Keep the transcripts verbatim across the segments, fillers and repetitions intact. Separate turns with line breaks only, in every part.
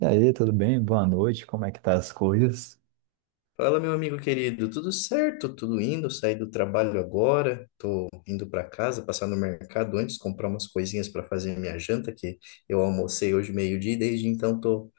E aí, tudo bem? Boa noite, como é que tá as coisas?
Fala, meu amigo querido, tudo certo? Tudo indo? Saí do trabalho agora, tô indo para casa, passar no mercado antes, comprar umas coisinhas para fazer minha janta, que eu almocei hoje meio-dia e desde então tô,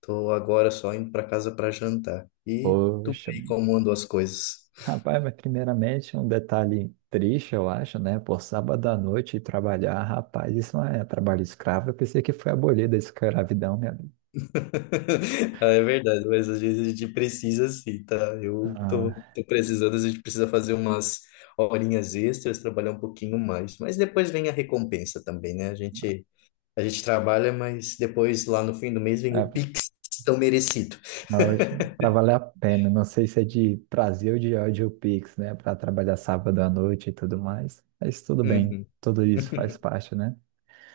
tô agora só indo para casa para jantar. E tu
Poxa,
aí, como andam as coisas?
rapaz, mas primeiramente um detalhe triste, eu acho, né? Por sábado à noite ir trabalhar, rapaz, isso não é trabalho escravo, eu pensei que foi abolida da escravidão, minha amiga.
Ah, É verdade, mas às vezes a gente precisa sim, tá? Eu tô,
Ah,
tô precisando, às vezes a gente precisa fazer umas horinhas extras, trabalhar um pouquinho mais, mas depois vem a recompensa também, né? A gente. A gente trabalha, mas depois lá no fim do mês vem o
é,
Pix tão merecido.
não, hoje, pra valer a pena, não sei se é de prazer ou de ódio Pix, né? Pra trabalhar sábado à noite e tudo mais, mas tudo bem,
Uhum.
tudo isso faz parte, né?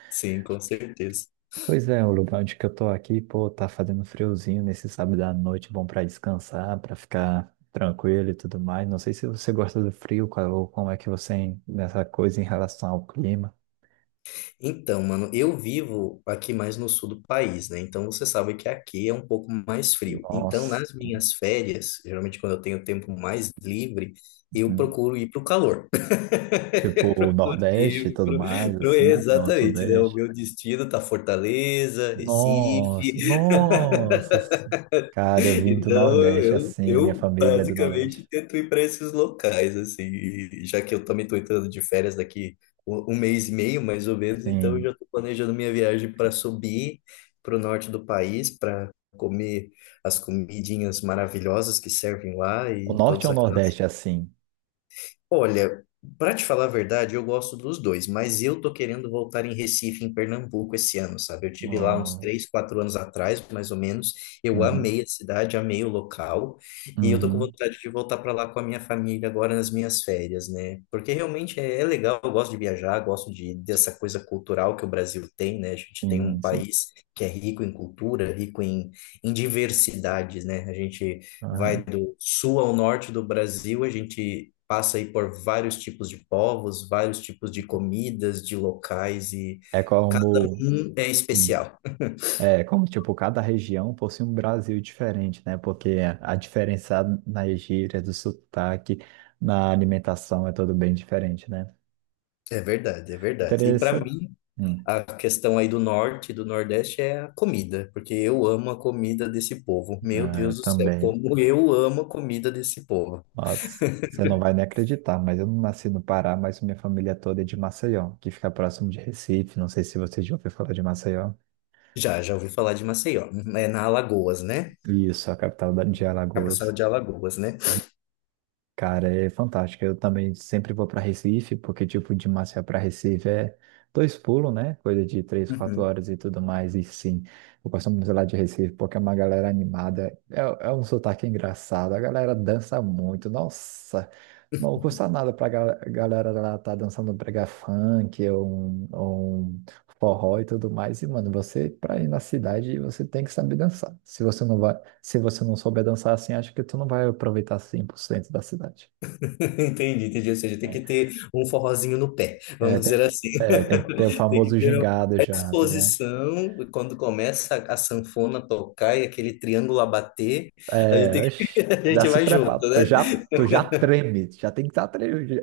Sim, com certeza.
Pois é, o lugar onde que eu tô aqui, pô, tá fazendo friozinho nesse sábado à noite, bom pra descansar, pra ficar tranquilo e tudo mais. Não sei se você gosta do frio, qual- ou como é que você en- nessa coisa em relação ao clima.
Então, mano, eu vivo aqui mais no sul do país, né? Então você sabe que aqui é um pouco mais frio. Então,
Nossa,
nas minhas férias, geralmente quando eu tenho tempo mais livre, eu
uhum.
procuro ir pro calor.
Tipo o Nordeste e
E
tudo
pro-
mais,
pro-
assim, não o
Exatamente, né? O
Sudeste.
meu destino tá Fortaleza,
Nossa,
Recife.
nossa, cara, eu vim do
Então,
Nordeste
eu, eu,
assim, minha
eu
família é do
basicamente
Nordeste.
tento ir para esses locais, assim, e já que eu também estou entrando de férias daqui um um mês e meio, mais ou menos, então eu já
Assim,
estou planejando minha viagem para subir para o norte do país, para comer as comidinhas maravilhosas que servem lá
o
e
Norte
todas
ou o
aquelas.
Nordeste assim?
Olha, para te falar a verdade, eu gosto dos dois, mas eu tô querendo voltar em Recife, em Pernambuco, esse ano, sabe? Eu tive lá uns
No-
três, quatro anos atrás, mais ou menos. Eu
Uhum.
amei a cidade, amei o local, e eu tô com
Uhum.
vontade de voltar para lá com a minha família agora nas minhas férias, né? Porque realmente é, é legal, eu gosto de viajar, gosto de dessa coisa cultural que o Brasil tem, né? A gente tem um
Sim, sim.
país que é rico em cultura, rico em, em diversidades, né? A gente vai do sul ao norte do Brasil, a gente passa aí por vários tipos de povos, vários tipos de comidas, de locais e
É
cada
como,
um é
hum,
especial.
é como, tipo, cada região possui um Brasil diferente, né? Porque a diferença na gíria, do sotaque, na alimentação é tudo bem diferente, né?
É verdade, é verdade. E para
Interessante.
mim,
Hum,
a questão aí do norte e do nordeste é a comida, porque eu amo a comida desse povo. Meu
ah,
Deus do céu,
também.
como eu amo a comida desse povo.
Nossa, você não vai nem acreditar, mas eu não nasci no Pará, mas minha família toda é de Maceió, que fica próximo de Recife. Não sei se você já ouviu falar de Maceió.
Já, já ouvi falar de Maceió. É na Alagoas, né?
Isso, a capital da- de
Capital
Alagoas.
de Alagoas, né?
Cara, é fantástico. Eu também sempre vou para Recife, porque, tipo, de Maceió para Recife é dois pulos, né? Coisa de três, quatro
Uhum.
horas e tudo mais. E sim, eu gosto muito lá de Recife, porque é uma galera animada. É, é um sotaque engraçado. A galera dança muito. Nossa, não custa nada pra gal- galera lá tá dançando brega funk ou um, ou um forró e tudo mais. E, mano, você, pra ir na cidade, você tem que saber dançar. Se você não vai. Se você não souber dançar assim, acho que tu não vai aproveitar cem por cento da cidade.
Entendi, entendi. Ou seja, tem
É,
que ter um forrozinho no pé,
é,
vamos
tem
dizer
que,
assim.
é, tem que ter o
Tem que
famoso
ter uma
gingado já, tá ligado?
exposição, e quando começa a, a sanfona a tocar e aquele triângulo a bater, a gente,
É,
tem que-
oxi,
a
já
gente
se
vai
prepara,
junto,
tu
né?
já, tu já treme, tu já tem que estar tremendo.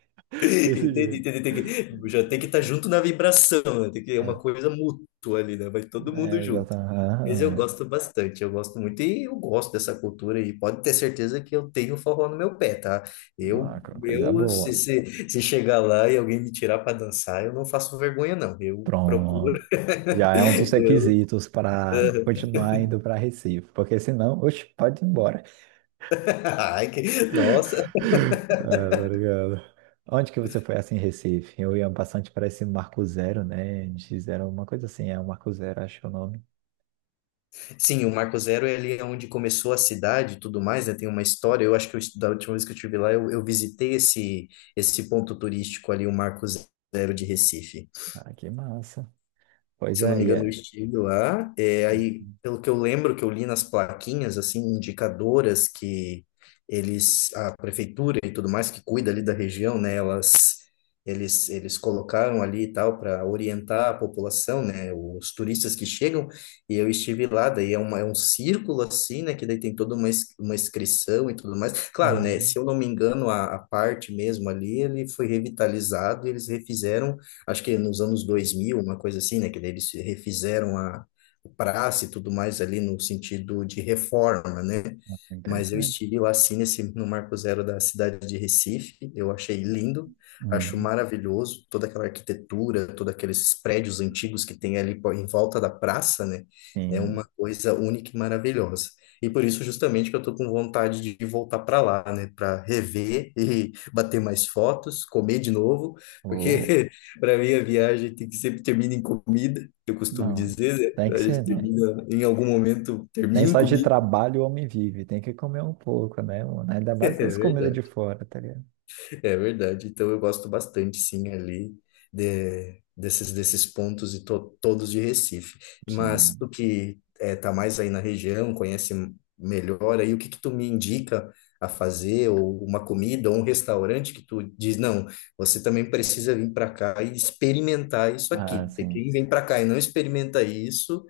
Desse
Entendi,
jeito.
entendi. Tem que, já tem que estar junto na vibração, né? Tem que é uma
É,
coisa mútua ali, né? Vai todo mundo
é,
junto.
exatamente.
Mas
Aham,
eu
é.
gosto bastante, eu gosto muito e eu gosto dessa cultura e pode ter certeza que eu tenho forró no meu pé, tá? Eu,
Uma co- coisa
eu se,
boa.
se, se chegar lá e alguém me tirar para dançar, eu não faço vergonha não, eu procuro.
Pronto. Já é um dos requisitos para
Eu,
continuar indo para Recife, porque senão, oxe, pode ir embora.
Ai, que- nossa,
Ah, obrigado. Onde que você foi assim em Recife? Eu ia bastante para esse Marco Zero, né? N X Zero, uma coisa assim, é o Marco Zero, acho que é o nome.
sim, o Marco Zero é ali onde começou a cidade e tudo mais, né? Tem uma história. Eu acho que eu, estu- da última vez que eu estive lá, eu, eu visitei esse, esse ponto turístico ali, o Marco Zero de Recife.
Ah, que massa. Pois
Se eu não
é,
me
e
engano, o
é.
estilo lá. É, aí,
Uhum.
pelo que eu lembro, que eu li nas plaquinhas, assim, indicadoras que eles, a prefeitura e tudo mais que cuida ali da região, né, elas, eles, eles colocaram ali e tal para orientar a população, né, os turistas que chegam. E eu estive lá, daí é, uma, é um círculo assim, né, que daí tem toda uma, ins- uma inscrição e tudo mais. Claro, né,
Uhum.
se eu não me engano, a, a parte mesmo ali, ele foi revitalizado, e eles refizeram acho que nos anos dois mil uma coisa assim, né? Que daí eles refizeram a praça e tudo mais ali no sentido de reforma, né?
Ah,
Mas eu
interessante.
estive lá sim nesse, no Marco Zero da cidade de Recife, eu achei lindo, acho
Uhum.
maravilhoso toda aquela arquitetura, todos aqueles prédios antigos que tem ali po- em volta da praça, né? É
Sim.
uma coisa única e maravilhosa. E por isso, justamente, que eu estou com vontade de voltar para lá, né? Para rever e bater mais fotos, comer de novo,
Ou,
porque para mim, a viagem tem que sempre termina em comida, que eu costumo
não.
dizer,
Tem
né?
que
A gente
ser, né?
termina, em algum momento,
Nem
termina em
só de
comida.
trabalho o homem vive, tem que comer um pouco, né? Mano? Ainda
É
mais as comidas de
verdade.
fora, tá ligado?
É verdade. Então eu gosto bastante, sim, ali de- desses, desses pontos e to- todos de Recife. Mas
Sim.
tu que eh, tá mais aí na região, conhece melhor aí, o que que tu me indica a fazer, ou uma comida, ou um restaurante que tu diz, não, você também precisa vir para cá e experimentar isso aqui,
Ah,
porque
sim.
quem vem para cá e não experimenta isso,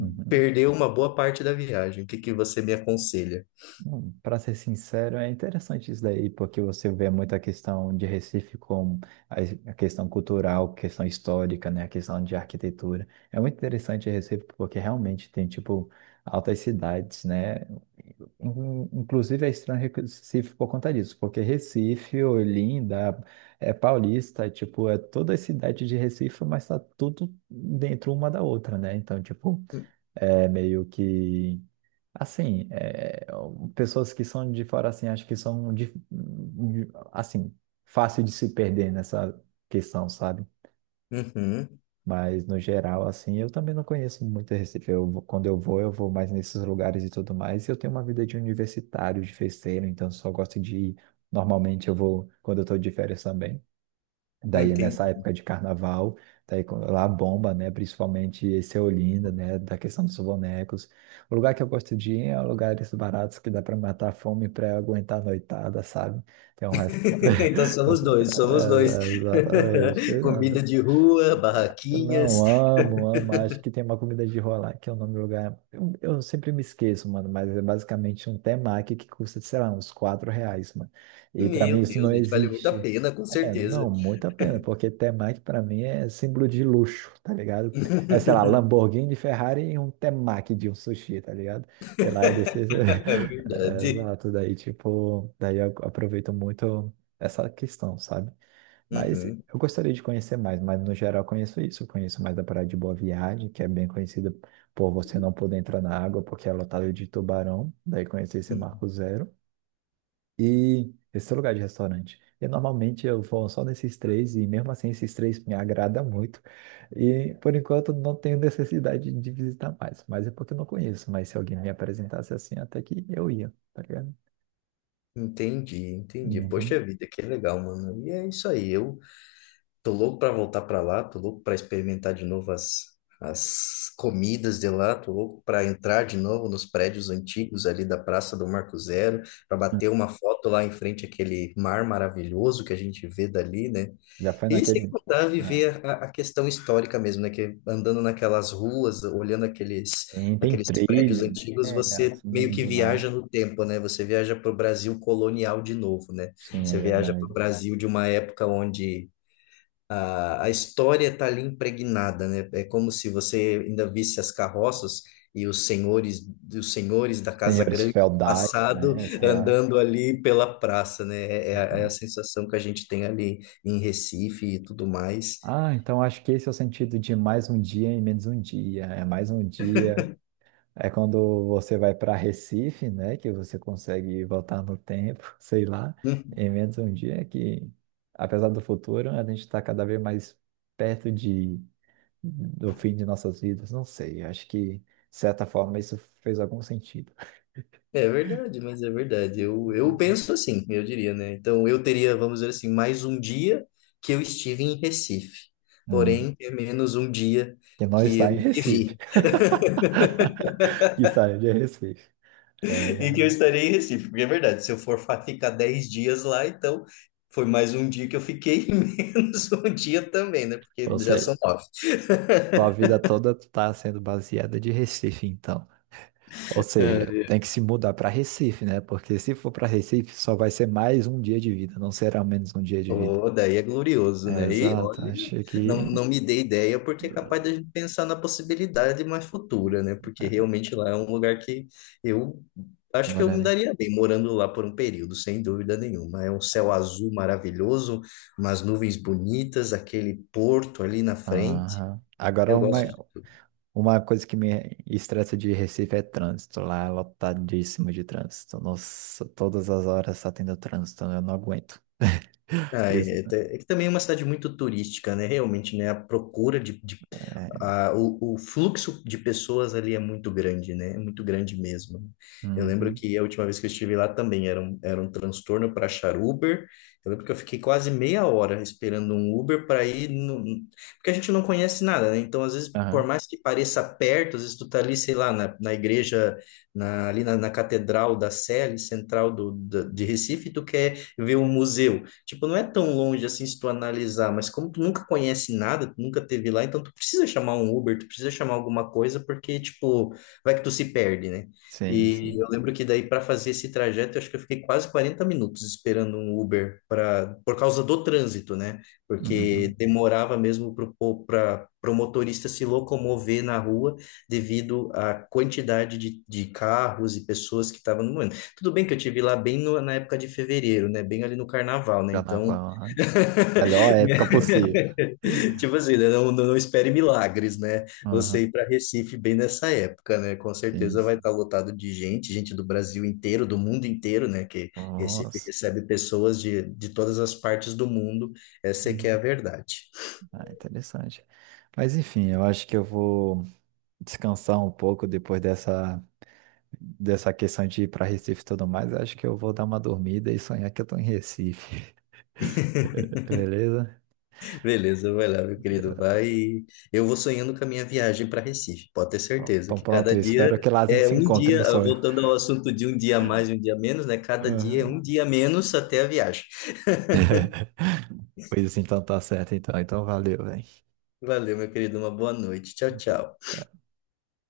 Uhum.
perdeu uma boa parte da viagem. O que que você me aconselha?
Bom, para ser sincero, é interessante isso daí, porque você vê muita questão de Recife como a es- a questão cultural, questão histórica, né, a questão de arquitetura. É muito interessante Recife porque realmente tem tipo altas cidades, né? In- Inclusive é estranho Recife por conta disso, porque Recife, Olinda, é Paulista, tipo, é toda a cidade de Recife, mas tá tudo dentro uma da outra, né? Então, tipo, é meio que assim, é, pessoas que são de fora, assim, acho que são, dif- de- assim, fácil de se perder nessa questão, sabe?
Uhum,
Mas, no geral, assim, eu também não conheço muito Recife. Eu, vou- quando eu vou, eu vou mais nesses lugares e tudo mais. E eu tenho uma vida de universitário, de festeiro, então só gosto de ir. Normalmente eu vou quando eu tô de férias também. Daí
entendi.
nessa época de carnaval, daí com- lá bomba, né? Principalmente esse é Olinda, né? Da questão dos bonecos. O lugar que eu gosto de ir é lugares baratos que dá para matar a fome para aguentar a noitada, sabe? Tem um resto.
Então somos dois, somos dois.
Exatamente.
Comida de rua,
Eu Não,
barraquinhas.
amo, amo. Acho que tem uma comida de rua lá, que é o nome do lugar. Eu, eu sempre me esqueço, mano, mas é basicamente um temaki que custa, sei lá, uns quatro reais, mano. E pra mim
Meu
isso não
Deus, gente, vale muito a
existe.
pena, com
É,
certeza.
não, muito a pena, porque temaki pra mim é símbolo de luxo, tá ligado? É, sei lá, Lamborghini, Ferrari e um temaki de um sushi, tá ligado? E lá é desse...
É
É,
verdade.
exato, daí tipo, daí eu aproveito muito essa questão, sabe? Mas eu
Uhum.
gostaria de conhecer mais, mas no geral eu conheço isso. Eu conheço mais da Praia de Boa Viagem, que é bem conhecida por você não poder entrar na água porque é lotada de tubarão. Daí conheci esse Marco Zero. E esse lugar de restaurante. E normalmente eu vou só nesses três, e mesmo assim esses três me agrada muito. E por enquanto não tenho necessidade de visitar mais. Mas é porque eu não conheço. Mas se alguém me apresentasse assim, até que eu ia, tá ligado?
Entendi, entendi.
Uhum.
Poxa vida, que legal, mano. E é isso aí. Eu tô louco pra voltar pra lá, tô louco pra experimentar de novo as, as comidas de lá, tô louco pra entrar de novo nos prédios antigos ali da Praça do Marco Zero, pra bater uma foto lá em frente àquele mar maravilhoso que a gente vê dali, né?
Já foi
E sem
naquele.
contar
É.
viver a, a questão histórica mesmo, né? Que andando naquelas ruas, olhando aqueles
Tem, tem
aqueles prédios
trilho, né?
antigos,
É,
você meio
assim,
que
do nada.
viaja no tempo, né? Você viaja para o Brasil colonial de novo, né?
Sim, é
Você viaja para o
verdade.
Brasil de uma época onde a, a história está ali impregnada, né? É como se você ainda visse as carroças e os senhores, os senhores da Casa
Senhores
Grande do
feudais,
passado
né? Sei lá.
andando ali pela praça, né? É, é a é a
Exato.
sensação que a gente tem ali em Recife e tudo mais.
Ah, então acho que esse é o sentido de mais um dia e menos um dia. É mais um dia. É quando você vai para Recife, né? Que você consegue voltar no tempo, sei lá.
Uhum.
E menos um dia que, apesar do futuro, a gente está cada vez mais perto de, do fim de nossas vidas. Não sei. Acho que, de certa forma, isso fez algum sentido.
É verdade, mas é verdade. Eu, eu
Ah.
penso assim, eu diria, né? Então eu teria, vamos dizer assim, mais um dia que eu estive em Recife,
Hum.
porém é menos um dia
Que não
que
está em
eu
Recife.
vivi.
Que saiu de Recife. É,
E que
cara.
eu estarei em Recife, porque é verdade, se eu for fa- ficar dez dias lá, então foi mais um dia que eu fiquei, e menos um dia também, né?
Ou
Porque já são
seja,
nove.
sua vida toda está sendo baseada de Recife, então. Ou seja,
É,
tem que se mudar para Recife, né? Porque se for para Recife, só vai ser mais um dia de vida, não será menos um dia de vida.
oh, daí é glorioso,
É,
né? E
exato,
olha,
acho
não,
que.
não me dei ideia, porque é capaz da gente pensar na possibilidade mais futura, né? Porque
É,
realmente lá é um lugar que eu acho que eu me
moraria.
daria bem morando lá por um período, sem dúvida nenhuma. É um céu azul maravilhoso, umas nuvens bonitas, aquele porto ali na frente.
Aham. Agora
Eu
uma,
gosto.
Uma coisa que me estressa de Recife é trânsito. Lá é lotadíssimo de trânsito. Nossa, todas as horas tá tendo trânsito, eu não aguento.
Ah,
Isso,
é, é te- é que também é uma cidade muito turística, né? Realmente, né? A procura de, de
é,
a, o, o fluxo de pessoas ali é muito grande, né? É muito grande mesmo. Eu lembro
uhum,
que a última vez que eu estive lá também era um, era um transtorno para achar Uber. Eu lembro que eu fiquei quase meia hora esperando um Uber para ir no... porque a gente não conhece nada, né? Então, às vezes, por
aham,
mais que pareça perto, às vezes tu tá ali, sei lá, na, na igreja, na, ali na, na Catedral da Sé, ali central do, da- de Recife, tu quer ver um museu. Tipo, não é tão longe assim se tu analisar, mas como tu nunca conhece nada, tu nunca teve lá, então tu precisa chamar um Uber, tu precisa chamar alguma coisa, porque, tipo, vai que tu se perde, né?
sim,
E
sim.
eu lembro que daí para fazer esse trajeto, eu acho que eu fiquei quase quarenta minutos esperando um Uber para por causa do trânsito, né?
Uhum.
Porque demorava mesmo para o motorista se locomover na rua devido à quantidade de, de carros e pessoas que estavam no momento. Tudo bem que eu tive lá bem no- na época de fevereiro, né? Bem ali no carnaval, né?
Carnaval,
Então,
aham. Melhor época possível.
tipo assim, né? Não, não espere milagres, né?
Aham,
Você ir para Recife bem nessa época, né? Com
sim,
certeza vai
sim.
estar lotado de gente, gente do Brasil inteiro, do mundo inteiro, né? Que Recife
Nossa.
recebe pessoas de, de todas as partes do mundo. Essa é que é a
Uhum.
verdade.
Ah, interessante. Mas enfim, eu acho que eu vou descansar um pouco depois dessa. dessa questão de ir para Recife e tudo mais, acho que eu vou dar uma dormida e sonhar que eu tô em Recife. Beleza?
Beleza, vai lá, meu querido. Vai. E eu vou sonhando com a minha viagem para Recife. Pode ter
Pronto.
certeza
Então
que
pronto,
cada
espero
dia
que lá a gente
é
se
um
encontre no
dia, ah,
sonho.
voltando ao assunto de um dia a mais, e um dia a menos, né? Cada dia é
Aham.
um dia a menos até a viagem.
Pois então tá certo, então. Então valeu, velho.
Valeu, meu querido. Uma boa noite. Tchau, tchau.